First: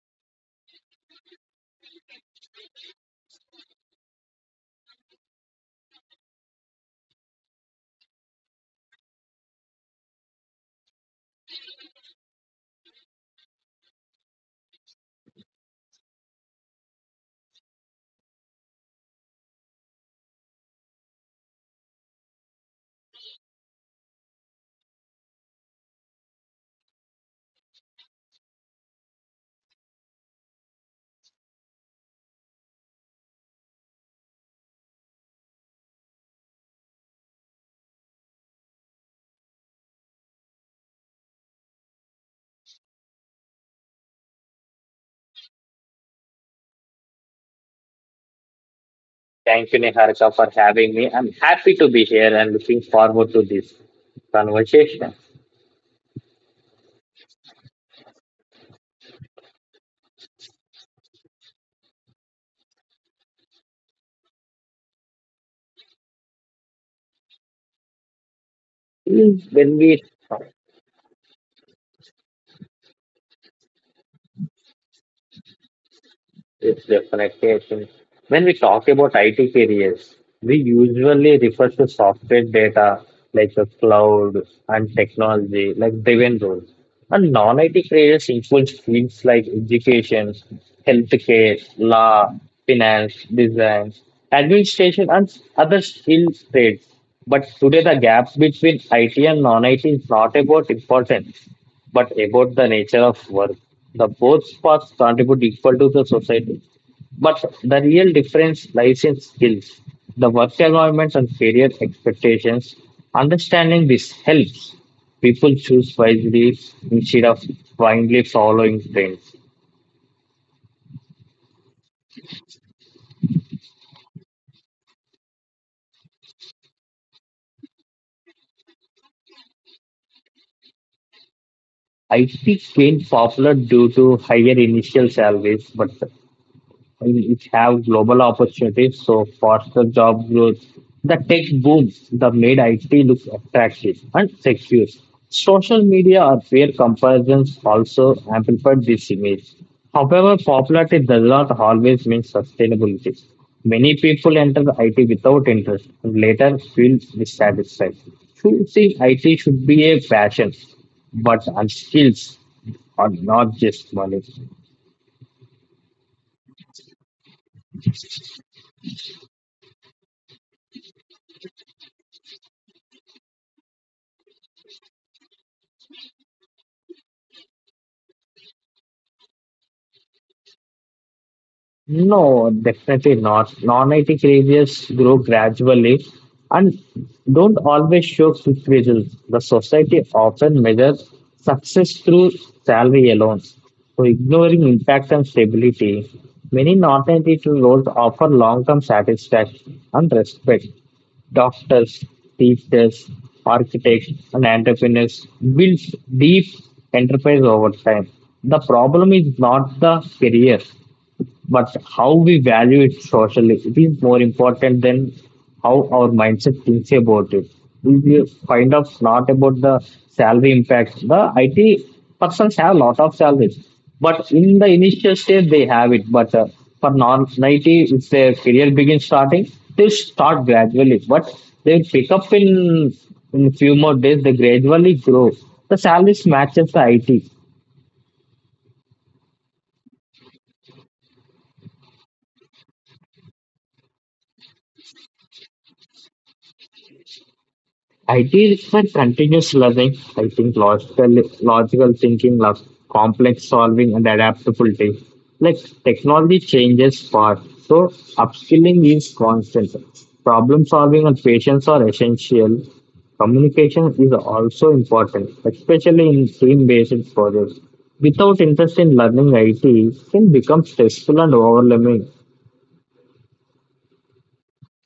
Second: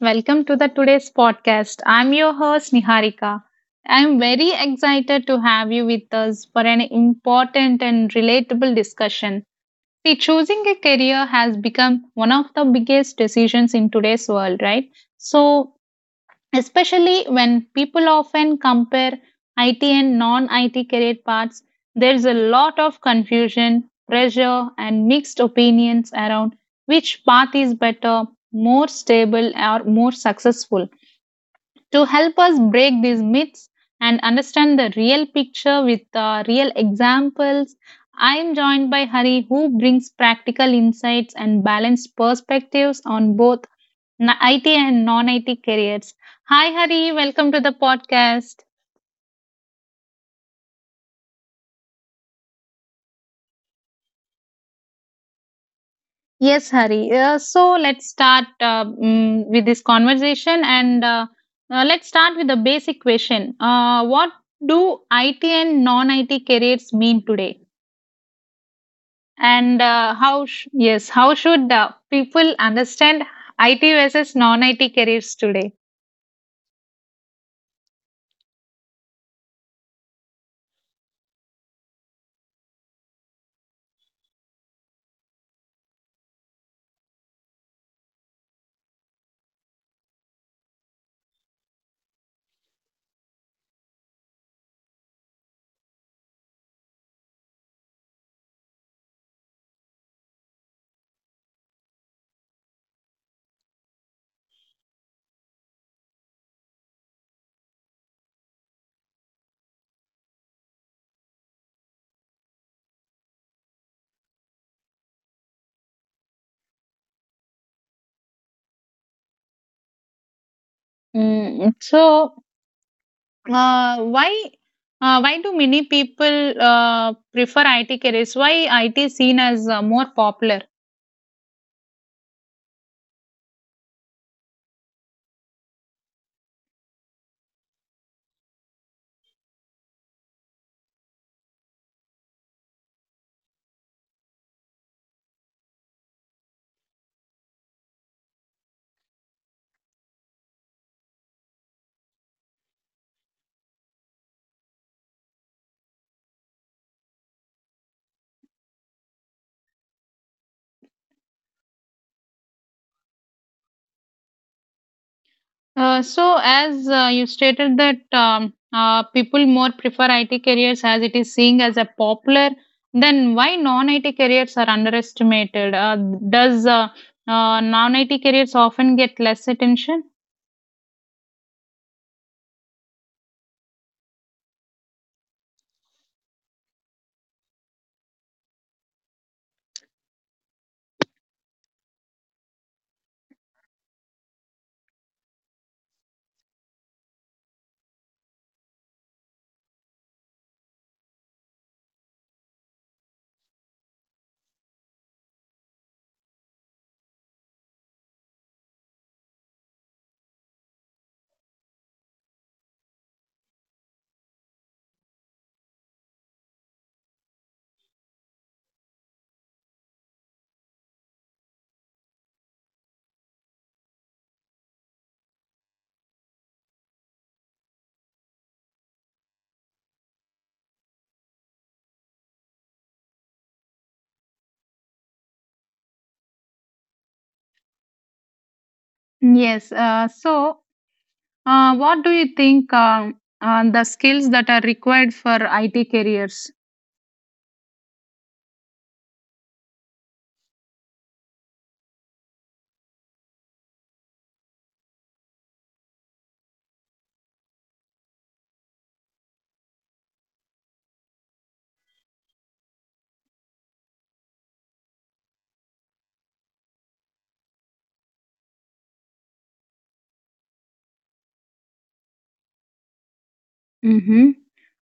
welcome to the today's podcast. I'm your host Niharika. I'm very excited to have you with us for an important and relatable discussion. See, choosing a career has become one of the biggest decisions in today's world, right? So, especially when people often compare IT and non IT career paths, there's a lot of confusion, pressure, and mixed opinions around which path is better, more stable, or more successful. To help us break these myths and understand the real picture with real examples, I am joined by Hari, who brings practical insights and balanced perspectives on both IT and non IT careers. Hi, Hari. Welcome to the podcast. Thank you, Niharika, for having me. I'm happy to be here and looking forward to this conversation. Yes, Hari. So let's start with this conversation and let's start with the basic question. What do IT and non IT careers mean today? When And we yes, how should people understand IT versus non IT careers today? It's definitely. I think. When we talk about IT careers, we usually refer to software data like the cloud and technology, like driven roles. And non-IT careers includes fields like education, healthcare, law, finance, design, administration, and other skill trades. But today, the gap between IT and non-IT is not about importance, but about the nature of work, the both paths contribute equal to the society, but the real difference lies in skills, the work environments, and career expectations. Understanding this helps people choose wisely instead of blindly following trends. Mm, so, Uh, why why do many people prefer IT careers? Why IT is seen as more popular? IT gained popular due to higher initial salaries, but it have global opportunities, so faster job growth. The tech booms the made IT looks attractive and secure. Social media or peer comparisons also amplified this image. However, popularity does not always mean sustainability. Many people enter IT without interest and later feel dissatisfied. Choosing IT should be a passion, but on skills are not just money. So as You stated that people more prefer IT careers as it is seen as a popular, then why non-IT careers are underestimated? Does Non-IT careers often get less attention? No, definitely not. Non-IT careers grow gradually and don't always show quick results. The society often measures success through salary alone, so ignoring impact and stability. Many non-IT roles offer long-term satisfaction and respect. Doctors, teachers, architects, and entrepreneurs build deep enterprise over time. The problem is not the career, but how we value it socially. It is more important than how our mindset thinks about it. We you find out not about the salary impact. The it persons have a lot of salaries, but in the initial stage they have it, but for non it, if their career begins starting, they start gradually, but they pick up in few more days. They gradually grow, the salaries matches the it. Yes. What do you think the skills that are required for IT careers? IT requires continuous learning, I think logical thinking, complex solving, and adaptability. Like technology changes fast, so upskilling is constant. Problem solving and patience are essential. Communication is also important, especially in team-based projects. Without interest in learning IT, it can become stressful and overwhelming. Mm-hmm.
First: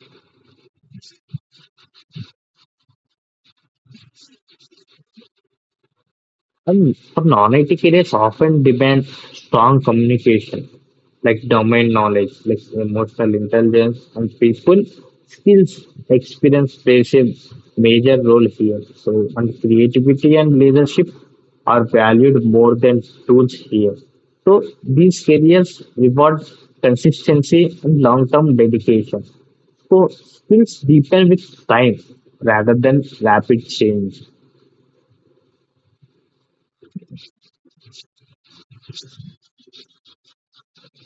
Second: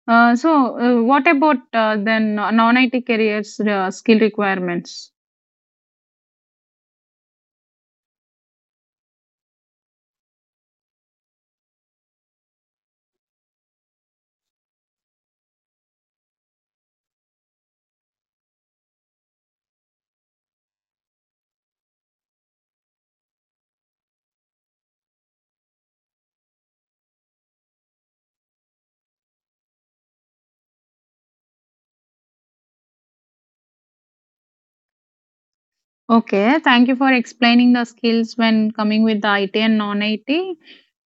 Uh, so, what about then non-IT careers skill requirements? And for non-IT careers, often demand strong communication, like domain knowledge, like emotional intelligence, and people skills. Experience plays a major role here. So, and creativity and leadership are valued more than tools here. So, these careers reward consistency and long-term dedication. So, skills deepen with time rather than rapid change. Okay, thank you for explaining the skills when coming with the IT and non-IT.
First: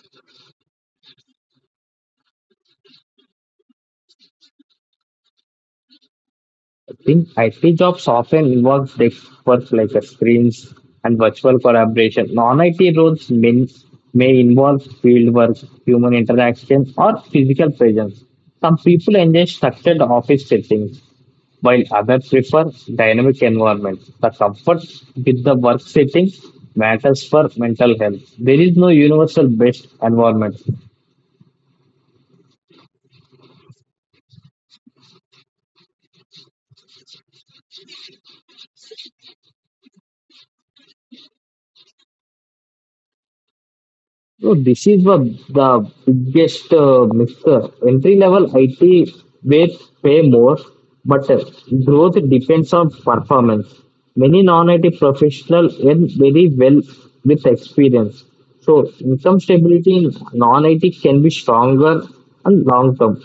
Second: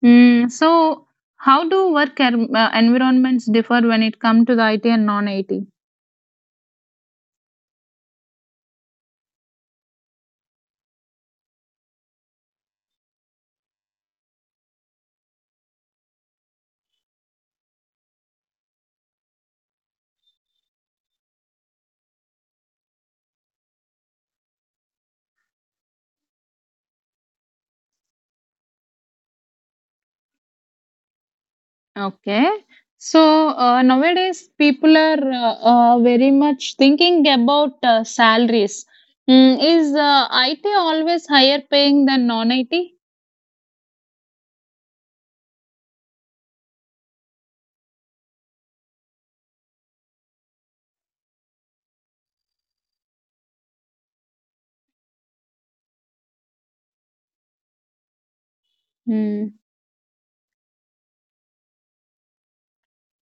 Mm, so, how do work environments differ when it comes to the IT and non-IT? In IT jobs often involve desk work like a screens and virtual collaboration. Non-IT roles may involve field work, human interaction, or physical presence. Some people enjoy structured office settings, while others prefer dynamic environments. The comfort with the work setting matters for mental health. There is no universal best environment. Okay. So nowadays people are very much thinking about salaries. Mm, is IT always higher paying than non-IT? So this is the biggest mixer. Entry level IT may pay more, but growth depends on performance. Many non-IT professionals earn very well with experience. So income stability in non-IT can be stronger and long term.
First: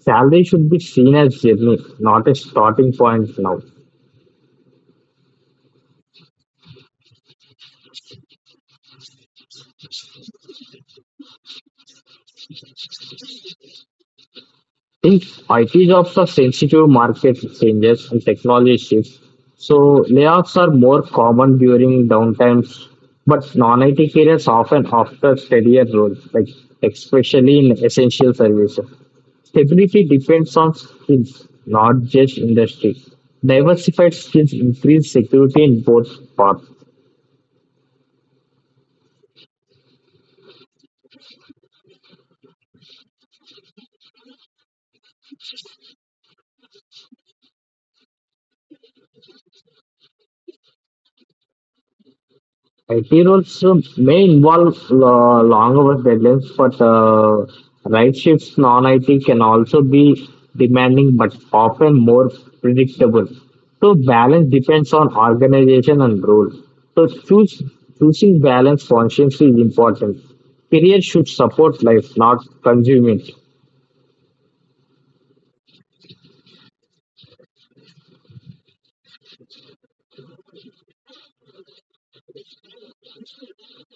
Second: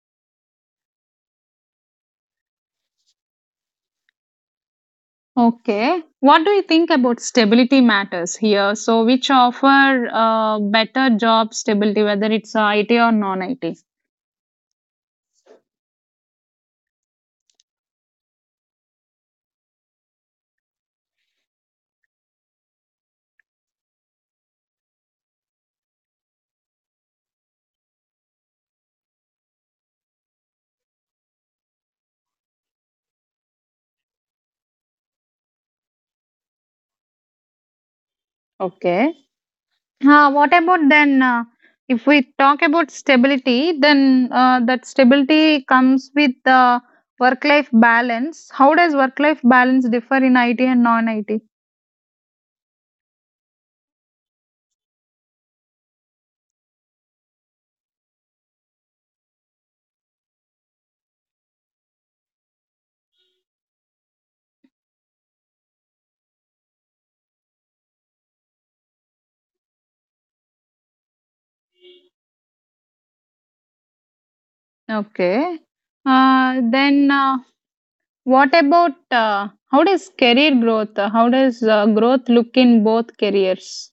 Salary should be seen as journey, not a starting point now. Okay. What do you think about stability matters here? So, which offer better job stability, whether it's IT or non IT? If IT jobs are sensitive market changes and technology shifts, so layoffs are more common during downtimes, but non-IT careers often after career roles, like especially in essential services. Stability depends on skills, not just industry. Diversified skills increase security in both paths. Okay. What about then? If we talk about stability, then that stability comes with work life balance. How does work life balance differ in IT and non IT? Heroes may involve long hours deadlines, but night shifts non-IT can also be demanding, but often more predictable. So balance depends on organization and role. So choosing balance consciously is important. Career should support life, not consume it. Okay. Then, what about How does career growth? How does growth look in both careers?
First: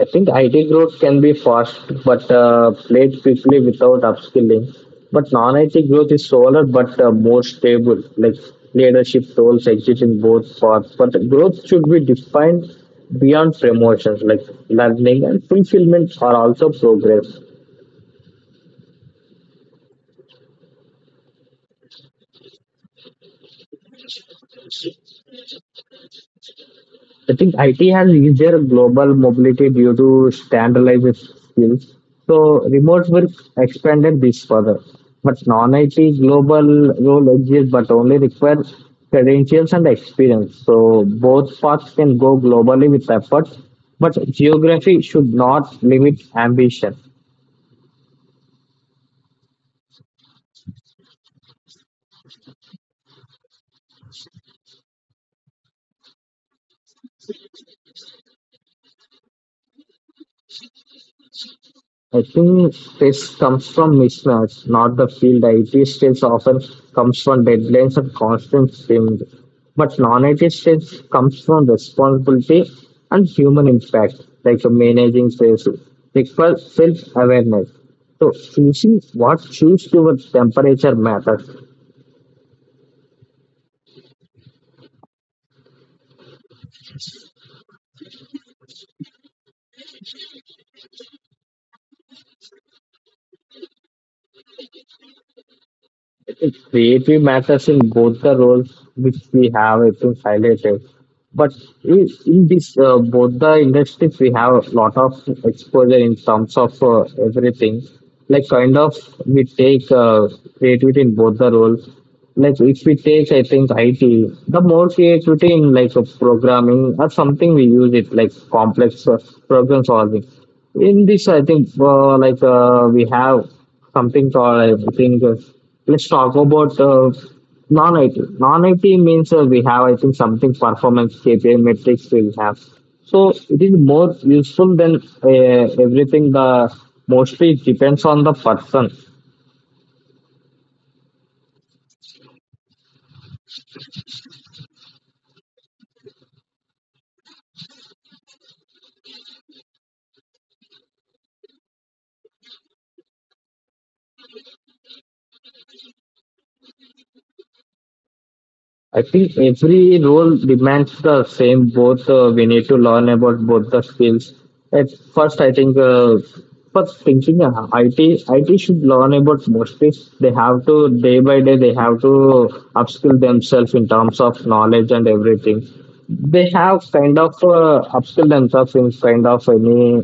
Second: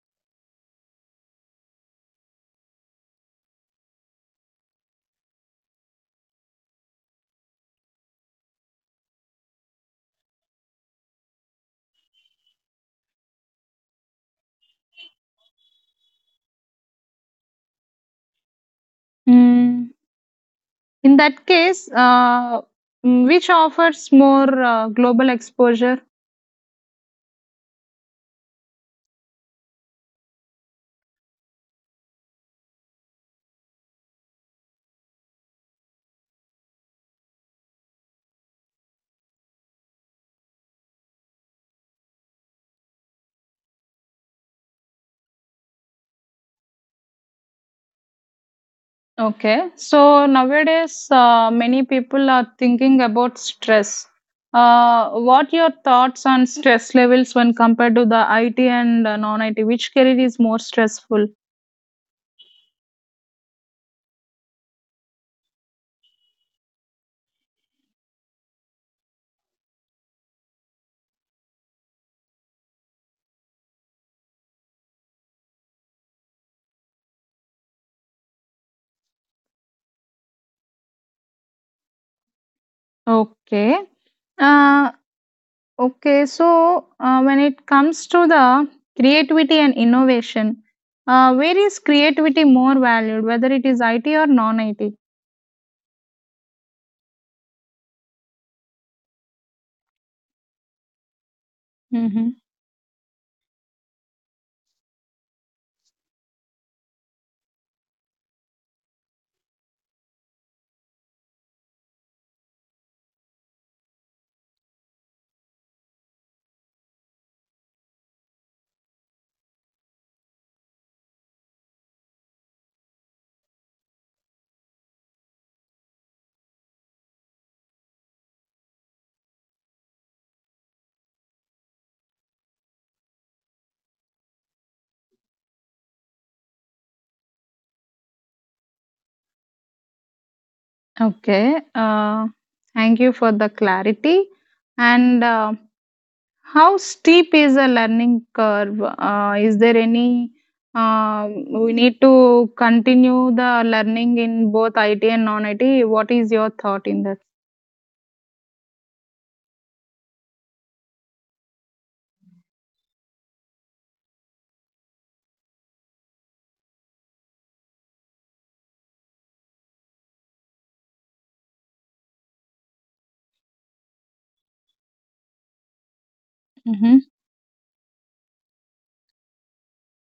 I think IT growth can be fast, but played quickly without upskilling. But non-IT growth is slower, but more stable. Like leadership roles exist in both paths, but growth should be defined beyond promotions. Like learning and fulfillment are also progress. Mm, in that case, which offers more global exposure? I think IT has easier global mobility due to standardized skills. So remote work expanded this further. But non-IT global role exists but only require credentials and experience. So both paths can go globally with efforts, but geography should not limit ambition. Okay, so nowadays many people are thinking about stress. What your thoughts on stress levels when compared to the IT and non-IT? Which career is more stressful? I think this comes from mismatch, not the field. IT stress often comes from deadlines and constant strain, but non-IT stress comes from responsibility and human impact, like managing stress, requires self-awareness. So choosing what choose your temperature matter. Okay. Uh, okay, so when it comes to the creativity and innovation, where is creativity more valued, whether it is IT or non-IT? It's creative matters in both the roles which we have I think highlighted. But in, Mhm. in this both the industries, we have a lot of exposure in terms of everything. Like kind of we take creativity in both the roles. Like if we take, I think IT, the more creativity in like programming or something we use it like complex problem solving. In this, I think like we have something called I think let's talk about non-IT. Non-IT means we have I think something performance KPI metrics we have. So it is more useful than everything. The mostly it depends on the person. Okay. Thank you for the clarity. And how steep is a learning curve? Is there any? Uh, we need to continue the learning in both IT and non-IT. What is your thought in that? I think every role demands the same. Both we need to learn about both the skills. At first, I think first thinking IT should learn about mostly. They have to day by day. They have to upskill themselves in terms of knowledge and everything. They have Mm-hmm. kind of upskilled themselves in kind of any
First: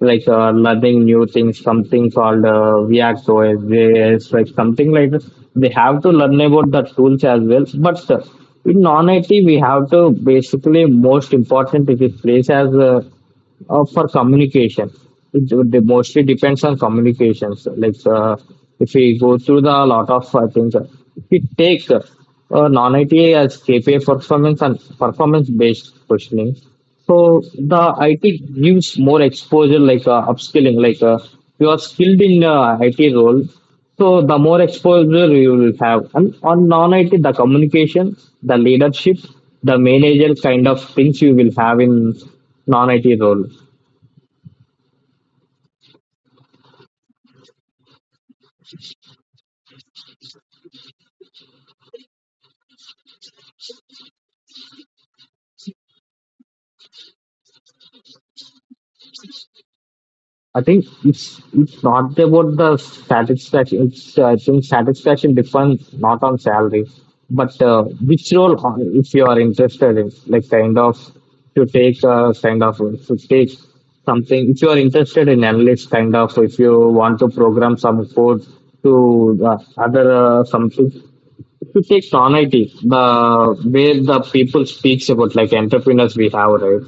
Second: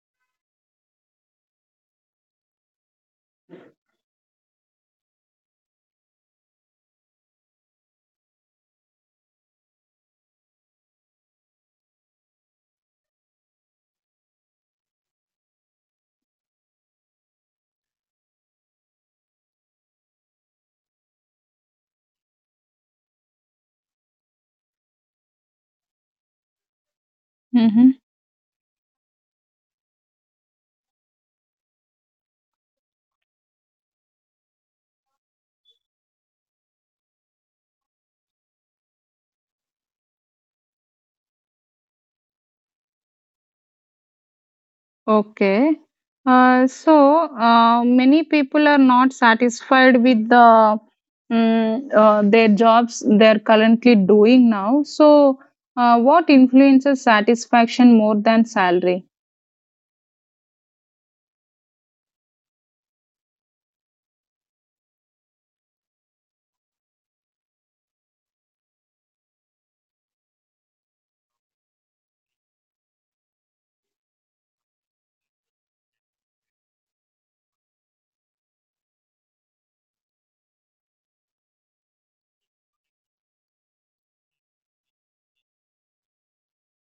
like learning new things, something called React OS, like something like this. They have to learn about the tools as well. But in non IT, we have to basically most important it is place as for communication. It mostly depends on communications. Like if we go through the lot of things, we take non it as KPI performance and performance-based questioning, so the Mm-hmm. IT gives more exposure, like upskilling. Like you are skilled in IT role, so the more exposure you will have. And on non-IT, the communication, the leadership, the manager kind of things you will have in non-IT role. Okay. Uh, so Many people are not satisfied with the their jobs they're currently doing now. So what influences satisfaction more than salary? I think it's not about the satisfaction. It's I think satisfaction depends not on salary, but which role if you are interested in, like kind of to take to take something. If you are interested in analyst, kind of if you want to program some code to other something to take Sonity, the where the people speaks about like entrepreneurs we have, right?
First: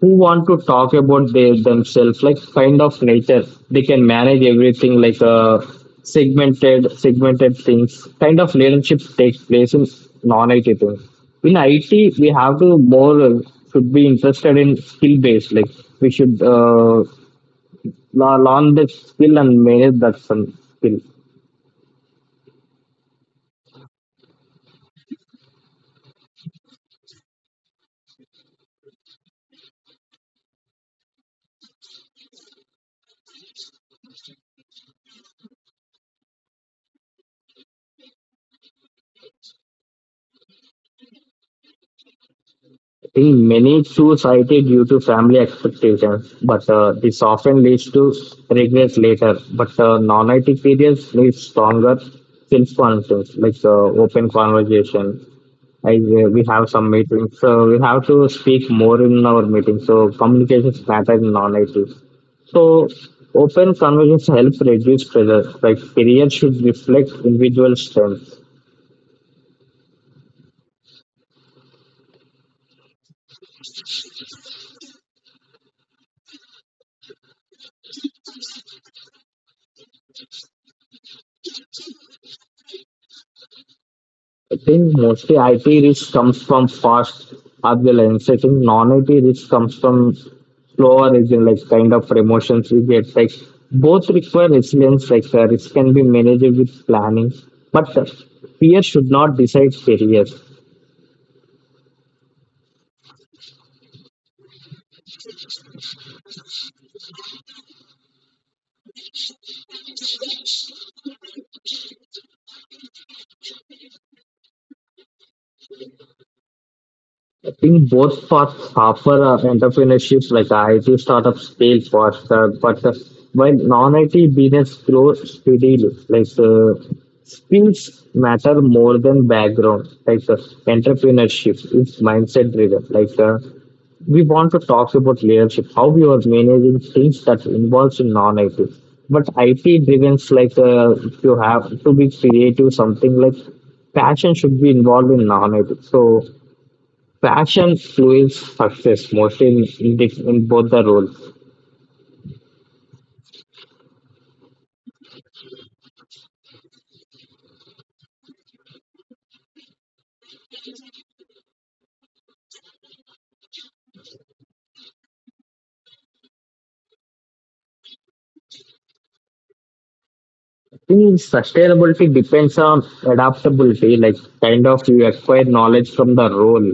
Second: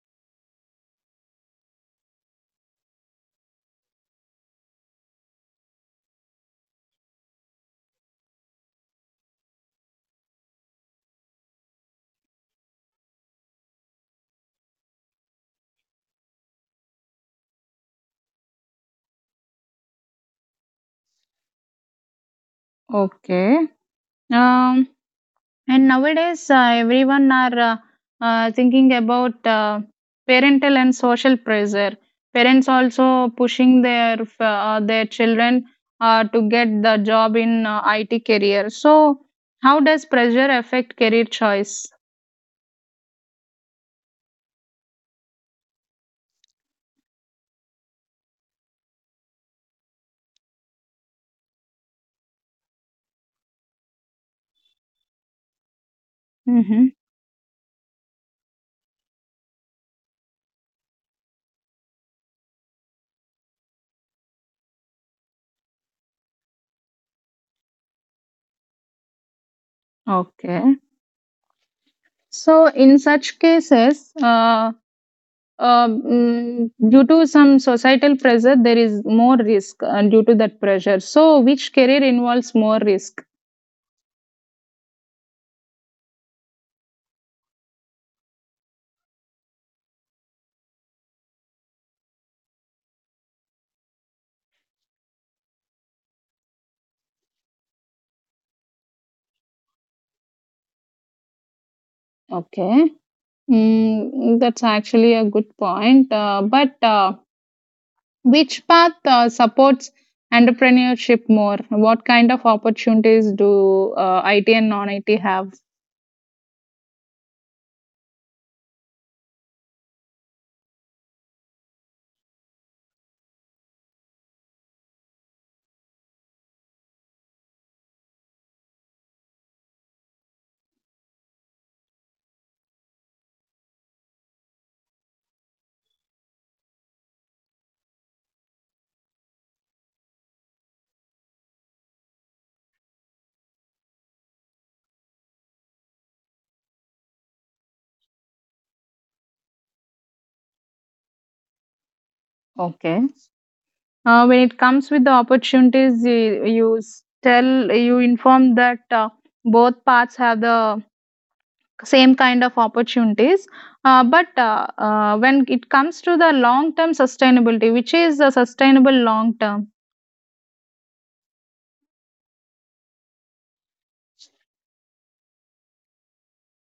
Who want to talk about they themselves, like kind of nature. They can manage everything like segmented things. Kind of leadership takes place in non-IT things. In IT, we have to more should be interested in skill based. Like we should learn the skill and manage that some skill. Okay. Um, And nowadays, everyone are thinking about parental and social pressure. Parents also pushing their children to get the job in IT career. So, how does pressure affect career choice? Think many choose IT due to family expectations, but this often leads to regrets later. But non-IT careers need stronger self-confidence, like open conversation. We have some Mm-hmm. meetings, so we have to speak more in our meetings. So communication matters in non-IT. So open conversations help reduce pressure. Like career should reflect individual strengths. Okay. So, in such cases, due to some societal pressure, there is more risk due to that pressure. So, which career involves more risk? I think mostly IT risk comes from fast turbulence. I think non-IT risk comes from slower region, like kind of promotions we get. Like both require resilience. Like the risk can be managed with planning, but the fear should not decide career. Okay. Mm, that's actually a good point. But which path supports entrepreneurship more? What kind of opportunities do IT and non IT have? I think both for Harper entrepreneurships like IT startups fail faster, but while non-IT business grow steadily, like skills matter more than background. Like entrepreneurship is mindset driven. Like we want to talk about leadership, how we are managing things that involves in non-IT. But IT driven, like you have to be creative, something like passion should be involved in non-IT. So passion fuels success mostly in both the roles. Okay. When it comes with the opportunities, you inform that both paths have the same kind of opportunities. But when it comes to the long term sustainability, which is the sustainable long term? I think sustainability depends on adaptability, like kind of you acquire knowledge from the role.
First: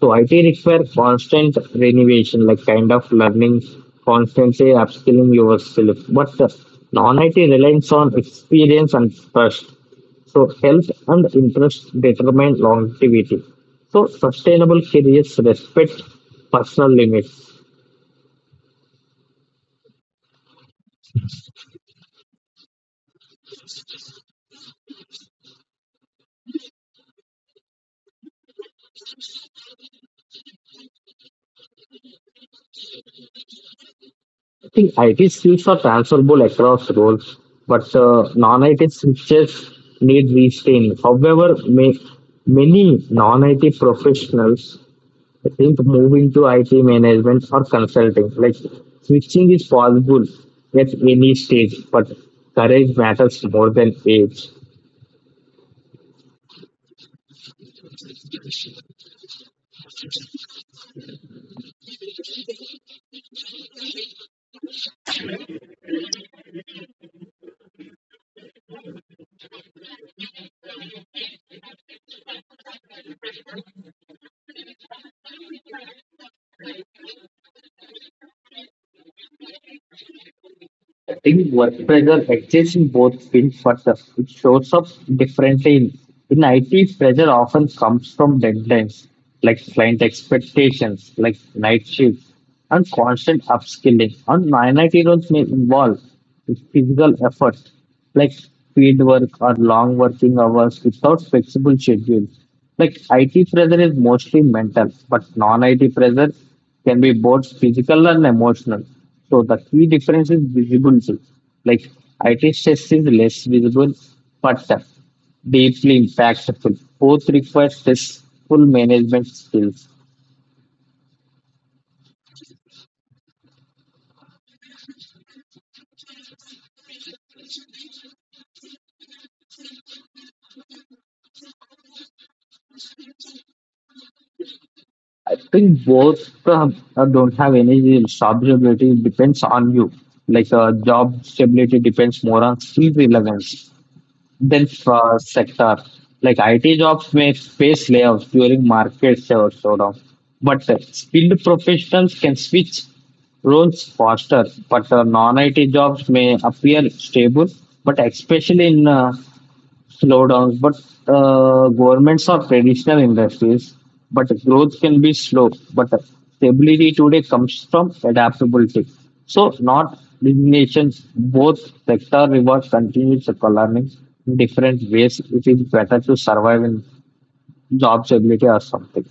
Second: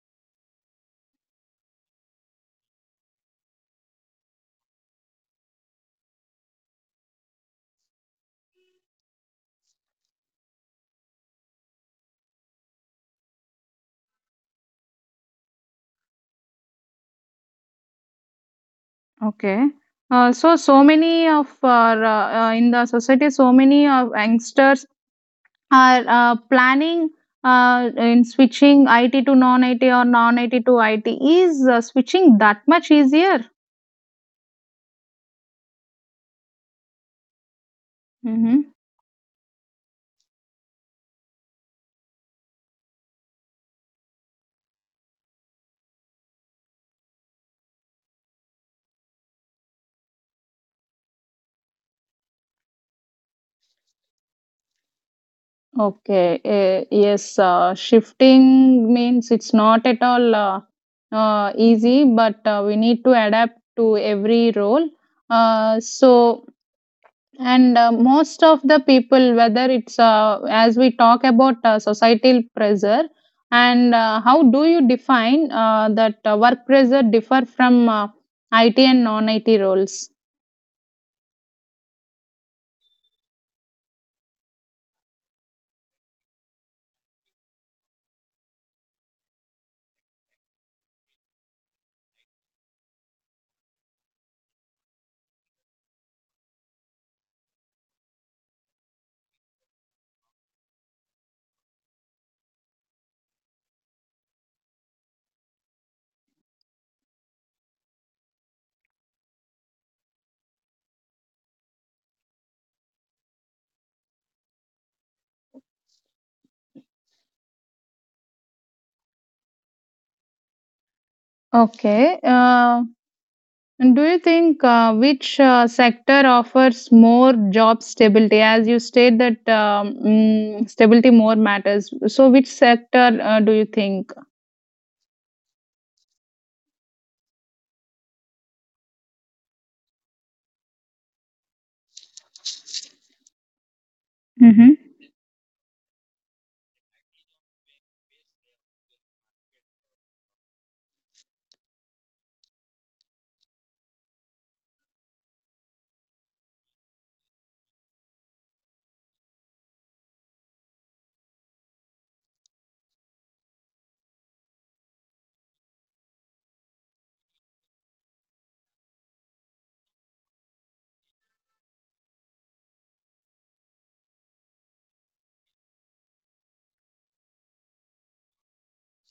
So IT requires constant renovation, like kind of learning, constantly upskilling yourself. But the non-IT relies on experience and trust. So health and interest determine longevity. So sustainable careers respect personal limits. Okay. So many of our, in the society, so many of youngsters are planning in switching IT to non-IT or non-IT to IT. Is switching that much easier? I think IT skills are transferable across roles, but Mm-hmm. non-IT skills need retraining. However, many non-IT professionals, I think, move into IT management or consulting. Like switching is possible at any stage, but courage matters more than age. Okay. Yes. Shifting means it's not at all easy, but we need to adapt to every role. Uh, so And most of the people, whether it's as we talk about societal pressure, and how do you define that work pressure differ from IT and non-IT roles? I think work pressure exists in both fields, but it shows up differently. In IT, pressure often comes from deadlines, like client expectations, like night shifts, and constant upskilling. And non IT roles may involve physical effort, like paid work or long working hours without flexible schedules. Like IT pressure is mostly mental, but non-IT pressure can be both physical and emotional. So the key difference is visibility. Like IT stress is less visible, but deeply impactful. Both require stressful management skills. Okay. And do you think which sector offers more job stability? As you state that stability more matters. So, which sector do you think? I think both uh, don't have any stability. It depends on you. Like job stability depends more on skill relevance than hmm sector. Like IT jobs may face layoffs during market slowdown, but skilled professionals can switch roles faster. But non-IT jobs may appear stable, but especially in slowdowns, but governments or traditional industries. But growth can be slow, but the stability today comes from adaptability. So, not resignation. Both sector rewards continuous economics in different ways. It is better to survive in job stability or something.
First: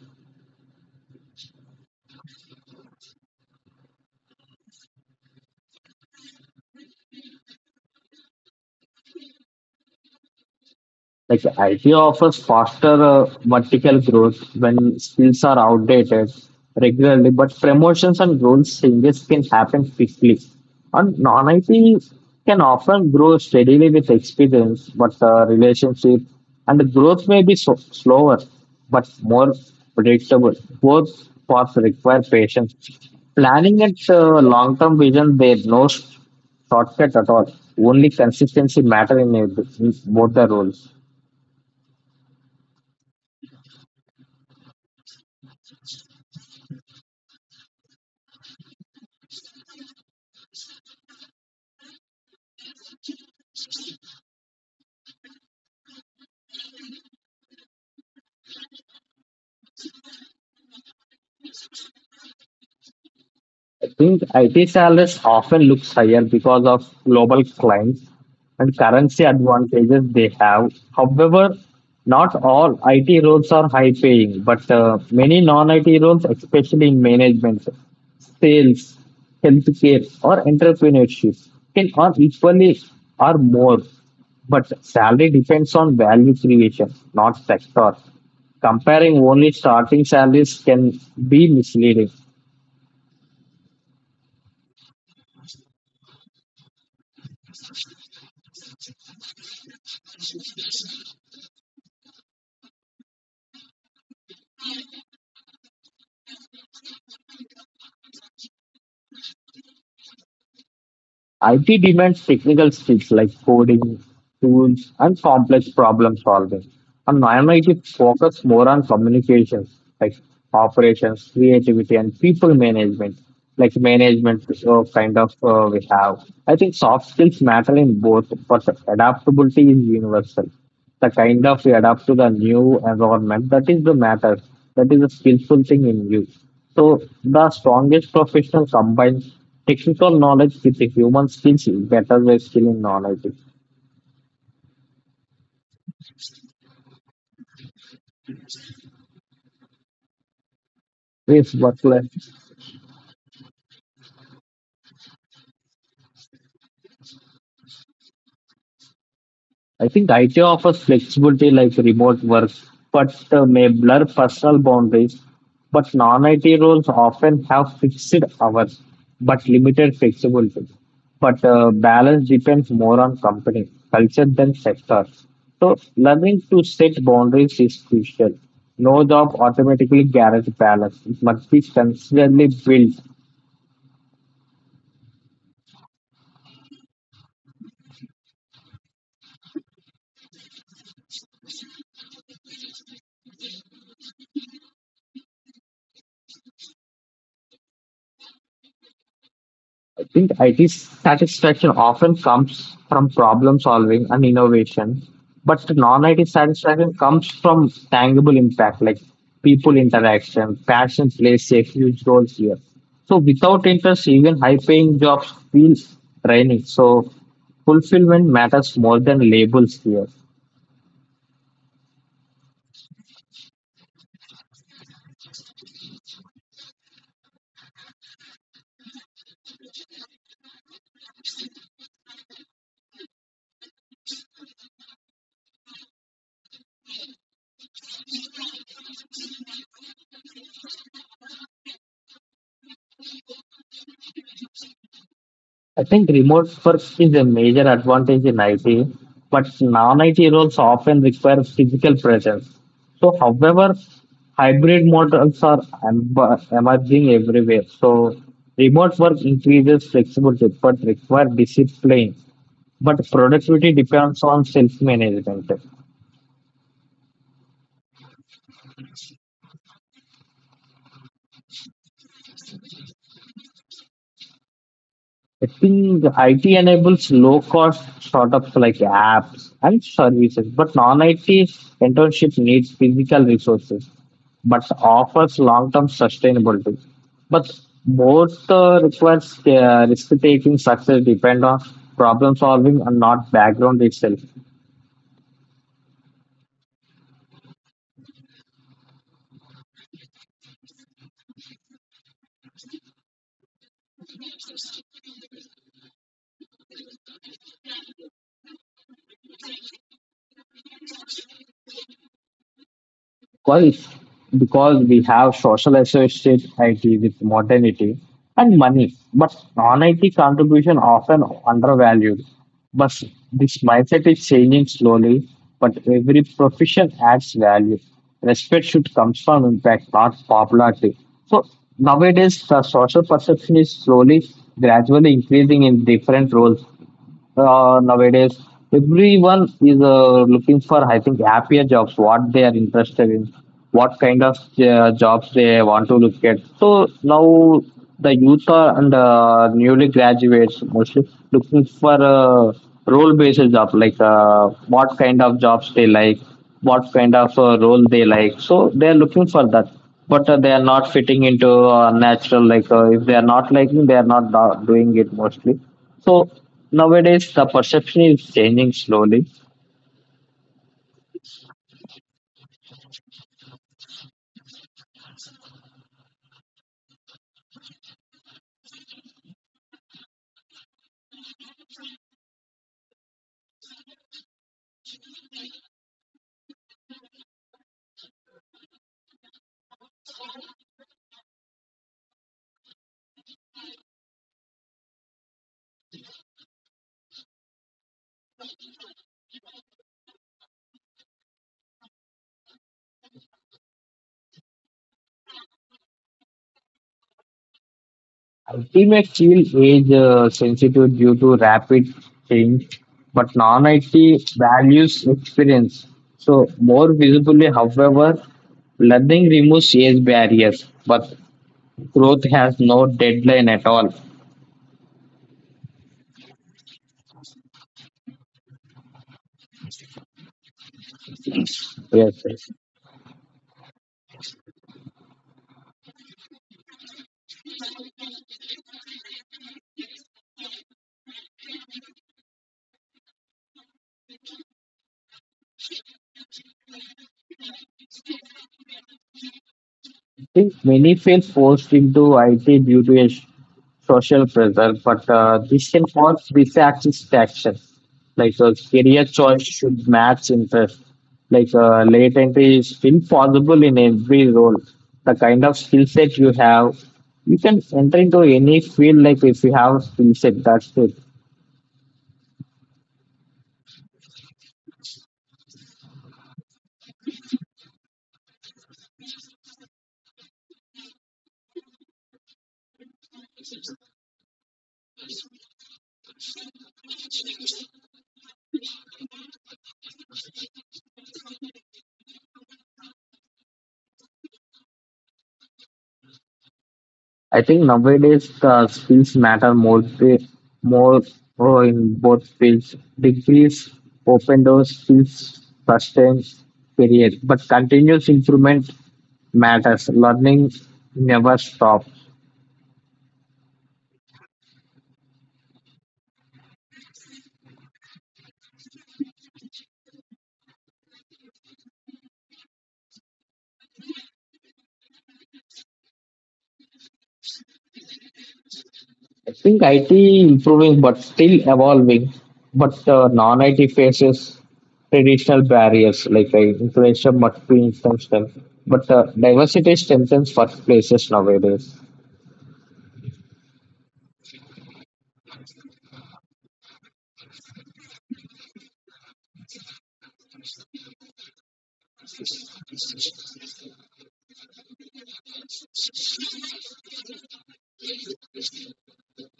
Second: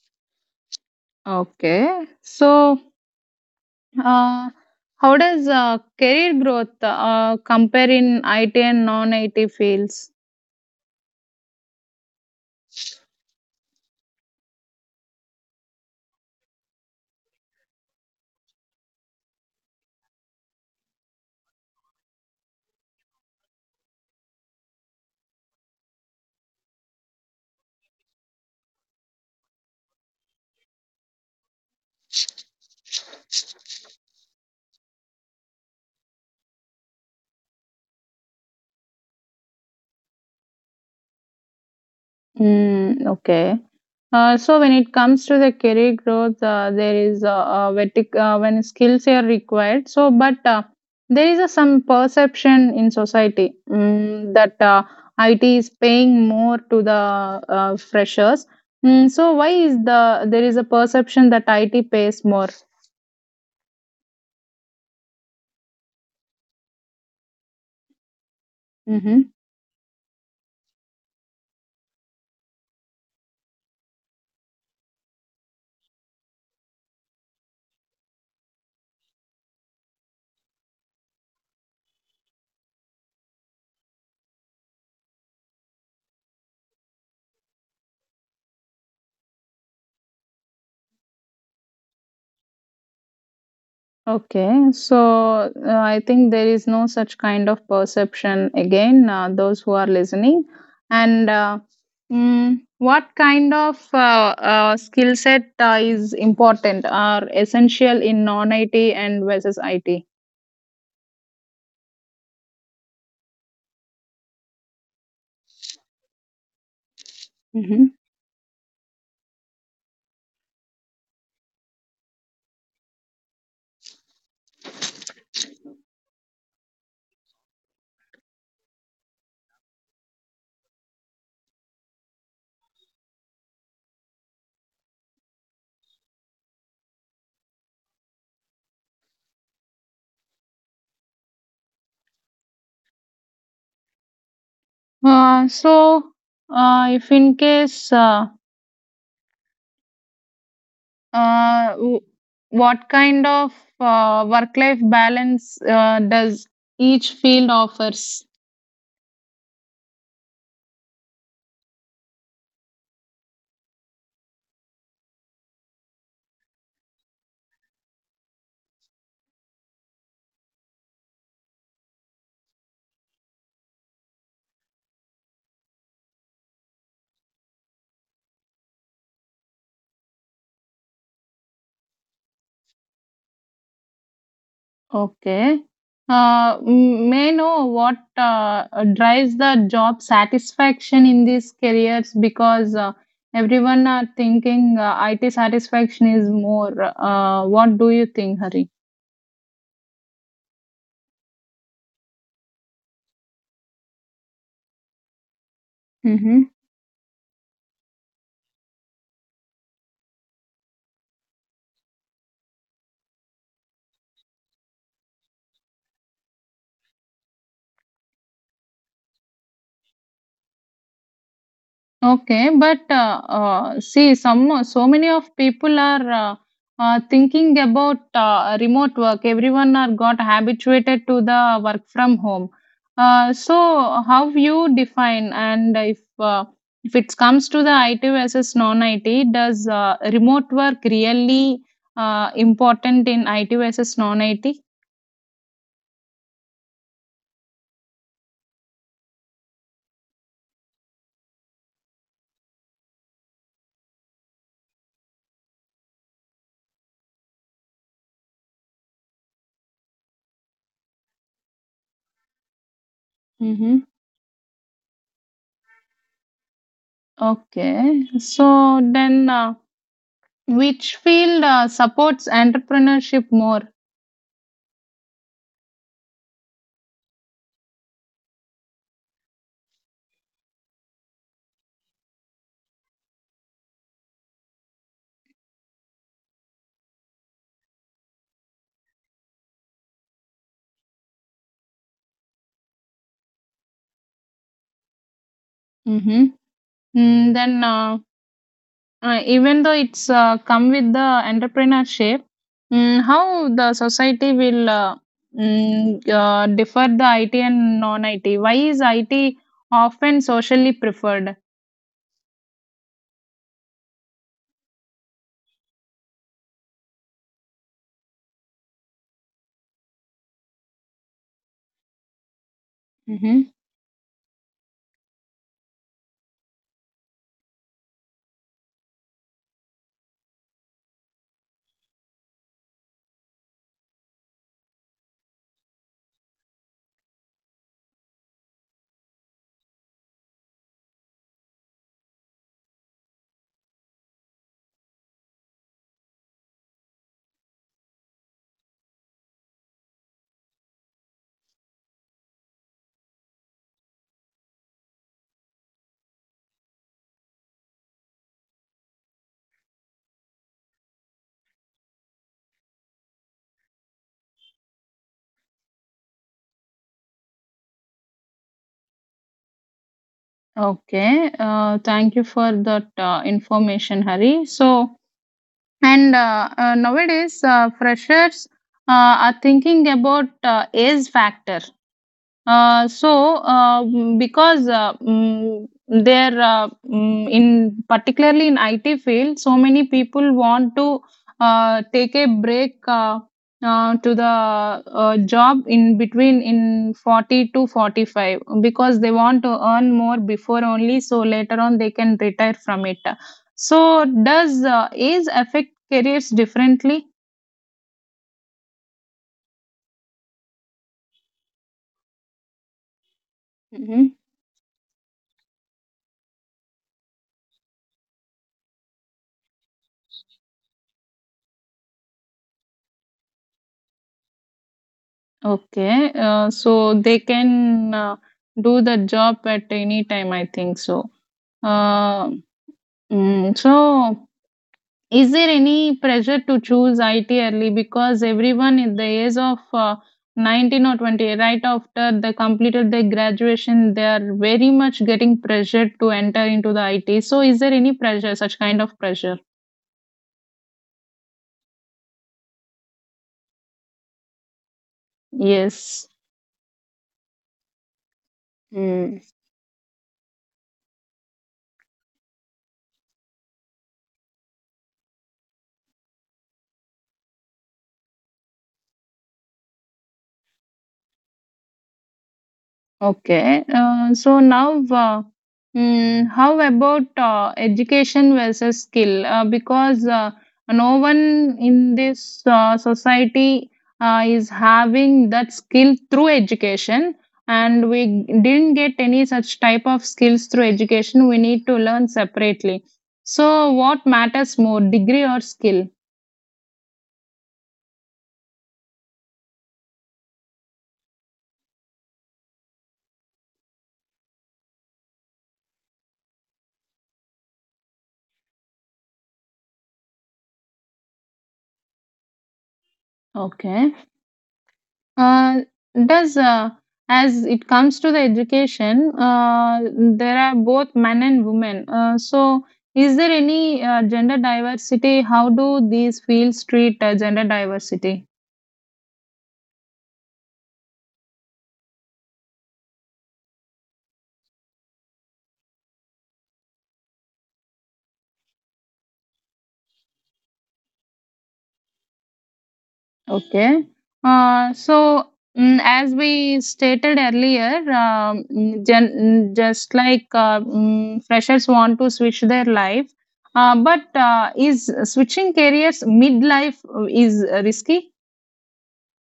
Okay. So, Uh, how does career growth compare in IT and non-IT fields? Like IT offers faster vertical growth when skills are outdated regularly, but promotions and role changes can happen quickly. And non-IT can often grow steadily with experience, but the relationship and the growth may be so, slower, but more predictable. Both paths require patience. Planning and long-term vision, there's no shortcut at all. Only consistency matter in both the roles. Mm, okay. So when it comes to the career growth, there is a when skills are required. So, but there is a, some perception in society that IT is paying more to the freshers. So why is the there is a perception that IT pays more? I think IT salaries often looks higher because of global clients and currency advantages they have. However, not all IT roles are high paying, but many non-IT roles, especially in management, sales, healthcare, or entrepreneurship, can earn equally or more. But salary depends on value creation, not sector. Comparing only starting salaries can be misleading. Okay, so I think there is no such kind of perception again, those who are listening. And what kind of skill set is important or essential in non IT and versus IT? IT demands technical skills like coding, tools, and complex problem solving. And non-IT hmm focus more on communications, like operations, creativity, and people management, like management kind of we have. I think soft skills matter in both, but adaptability is universal, the kind of you adapt to the new environment. That is the matter, that is a skillful thing in you. So the strongest professional combines technical knowledge with the human skills in better way, skill in knowledge Uh, so, if in case, is uh, what w- what kind of work life balance does each field offers? I think. IT offers flexibility like remote work, but may blur personal boundaries. But non IT roles often have fixed hours, but limited flexibility. But balance depends more on company, culture than sector. So, learning to set boundaries is crucial. No job automatically guarantees balance. It must be constantly built. Okay. May I know what drives the job satisfaction in these careers because everyone are thinking IT satisfaction is more. What do you think, Hari? I think IT satisfaction often comes from problem solving and innovation, but non IT Mm-hmm. satisfaction comes from tangible impact like people interaction. Passion plays a huge role here. So, without interest, even high paying jobs feel draining. So, fulfillment matters more than labels here. Okay, but see, some so many of people are thinking about remote work. Everyone are got habituated to the work from home. So how you define and if it comes to the IT versus non-IT, does remote work really important in IT versus non-IT? I think remote work is a major advantage in IT, but non-IT roles often require physical presence. So, however, hybrid models are em- emerging everywhere. So, remote work increases flexibility but require discipline. But productivity hmm depends on self-management. Okay, so then which field supports entrepreneurship more? I think IT enables low cost startups like apps and services, but non IT internship needs physical resources but offers long term sustainability. But both requires risk taking, success depend on problem solving and not background itself. Mhm. Mm, then, even though it's come with the entrepreneurship, how the society will differ the IT and non-IT? Why is IT often socially preferred? Quite because we have social associated IT with modernity and money, but non-IT contribution often undervalued. But hmm this mindset is changing slowly, but every profession adds value. Respect should come from impact, not popularity. So nowadays, the social perception is slowly, gradually increasing in different roles nowadays everyone is looking for, I think, happier jobs what they are interested in, what kind of jobs they want to look at. So now the youth are and newly graduates mostly looking for role based job, like what kind of jobs they like, what kind of role they like, so they are looking for that. But they are not fitting into natural, like if they are not liking they are not doing it mostly. So nowadays, the perception is changing slowly. Okay. Thank you for that information, Hari. So, and nowadays, freshers uh, are thinking about age factor. Because in particularly in IT field, so many people want to take a break to the job in between in 40 to 45 because they want to earn more before only, so later on they can retire from it. So, does age affect careers differently? IT may feel age sensitive due to rapid change, but non IT values experience. So, more visibly, however, learning removes age barriers, but growth has no deadline at all. Okay, so they can do the job at any time, I think so. Yes, Uh, yes. so, is there any pressure to choose IT early because everyone in the age of 19 or 20, right after they completed their graduation, they are very much getting pressured to enter into the IT. So, is there any pressure, such kind of pressure? I think many feel forced into IT due to a social pressure, but this can Yes. cause dissatisfaction. Like a career choice should match interest. Like late entry is still possible in every role. The kind of skill set you have, you can enter into any field. Like if you have a skill set, that's it. Okay, so now, how about education versus skill? Because no one in this society is having that skill through education, and we didn't get any such type of skills through education. We need to learn separately. So, what matters more, degree or skill? I think nowadays skills matter more in both fields. Degrees open doors, skills sustain career, but continuous improvement matters. Learning never stops. Okay. Uh, does As it comes to the education, there are both men and women. So, is there any gender diversity? How do these fields treat gender diversity? I think IT improving but still evolving, but non-IT faces traditional barriers like inflation must be intentional. But diversity strengthens workplaces nowadays. Okay. Uh, so, as we stated earlier, just like freshers want to switch their life, but is switching careers midlife is risky?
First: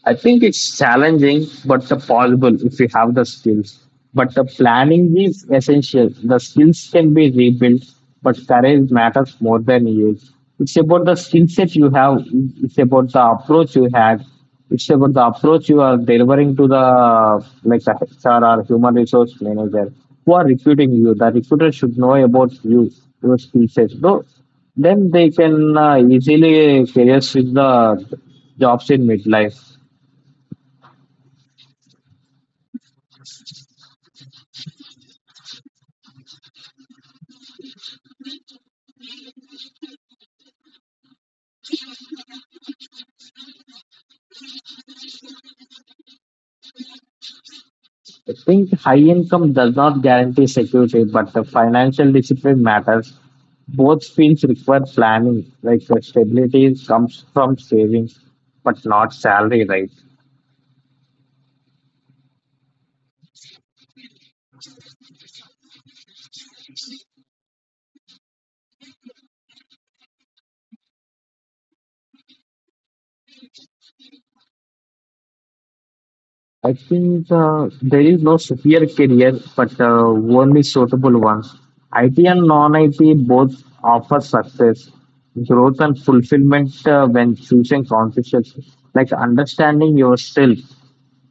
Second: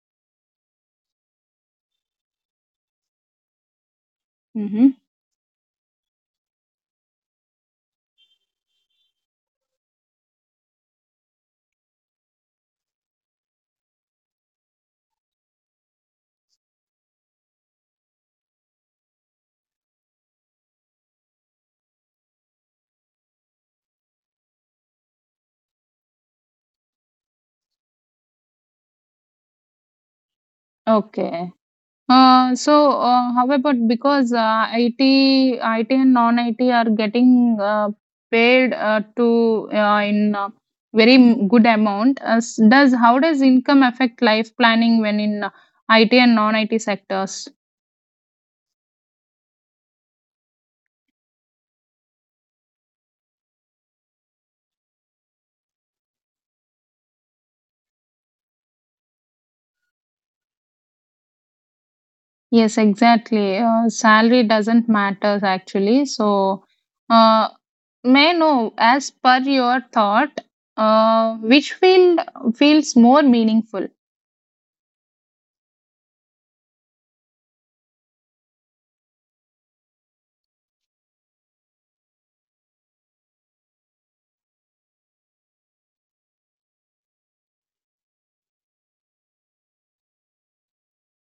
I think it's challenging, but the possible if you have the skills. But the hmm planning is essential. The skills can be rebuilt, but courage matters more than age. It's about the skill set you have. It's about the approach you had. It's about the approach you are delivering to the, like the HR or human resource manager who are recruiting you. The recruiter should know about you, your skill set. So then they can easily career switch the jobs in midlife. Okay. However, because IT and non-IT are getting paid to in very m- good amount, does how does income affect life planning when in IT and non-IT sectors? I think high income does not guarantee security, but the financial discipline matters. Both fields require planning, like the stability comes from savings, but not salary, right? Yes, exactly. Salary doesn't matter actually. So, uh, may I know as per your thought, which field feels more meaningful? I think there is no superior career, but only suitable ones. IT and non-IT both offer success, growth, and fulfillment when choosing consciously. Like understanding yourself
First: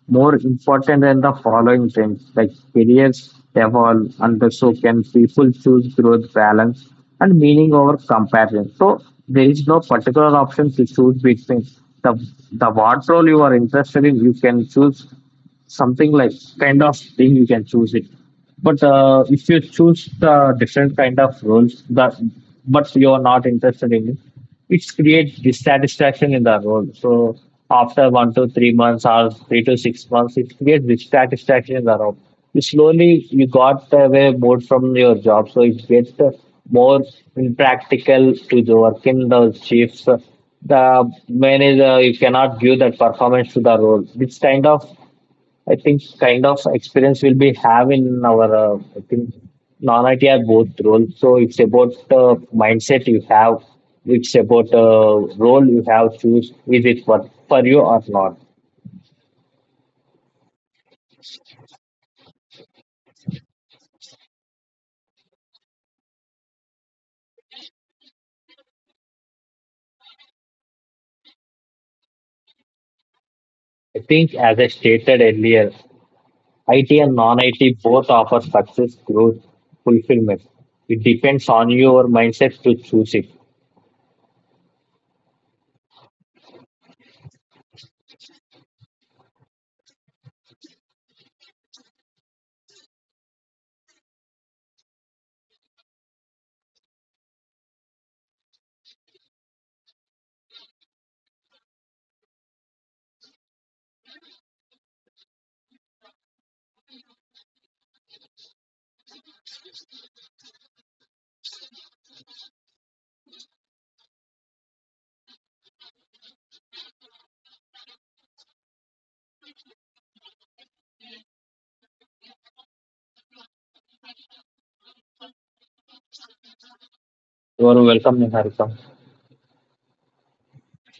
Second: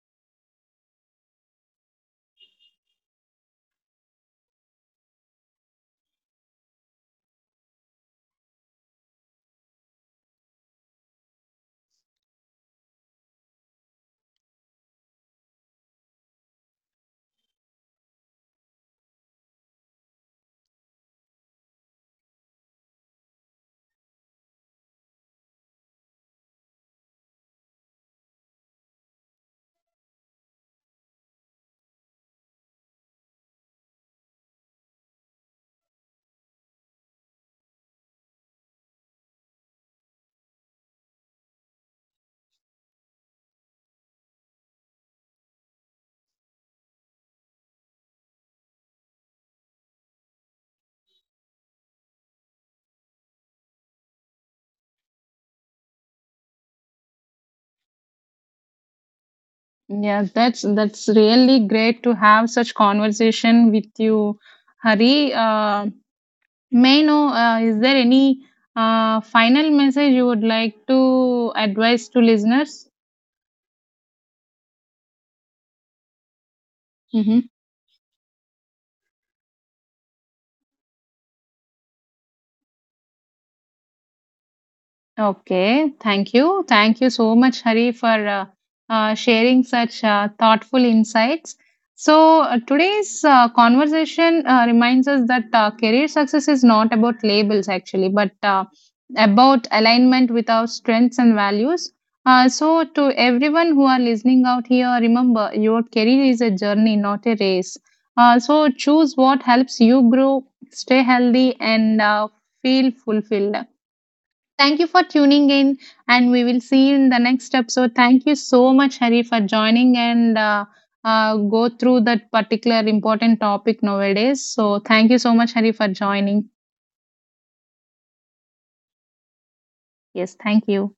more important than the following things, like careers evolve and so can people. Choose growth, balance and meaning over comparison. So there is no particular option to choose between the the what role you are interested in, you can choose something, like kind of thing you can choose it. But if you choose the different kind of roles that, but you are not interested in it, it creates dissatisfaction in the role. So after 1 to 3 months or 3 to 6 months it creates dissatisfaction in the role. You slowly you got away bored from your job, so it gets more impractical to the work in the shifts, the manager, you cannot give that performance to the role. This kind of, I think, kind of experience will be have in our, I think, non-IT are both roles. So it's about the mindset you have. It's about role you have choose. Is it for you or not? Yes, that's really great to have such conversation with you, Hari. May I know, is there any final message you would like to advise to listeners? I think as I stated earlier, IT and Mm-hmm. non-IT both offer success, growth, fulfillment. It depends on your mindset to choose it. Okay, thank you. Thank you so much, Hari, for sharing such thoughtful insights. So, today's conversation reminds us that career success is not about labels actually, but about alignment with our strengths and values. So, to everyone who are listening out here, remember your career is a journey, not a race. So, choose what helps you grow, stay healthy, and feel fulfilled. Thank you for tuning in, and we will see you in the next episode. Thank you so much, Hari, for joining and go through that particular important topic nowadays. So, thank you so much, Hari, for joining. You are welcome, Niharika. Yes, thank you.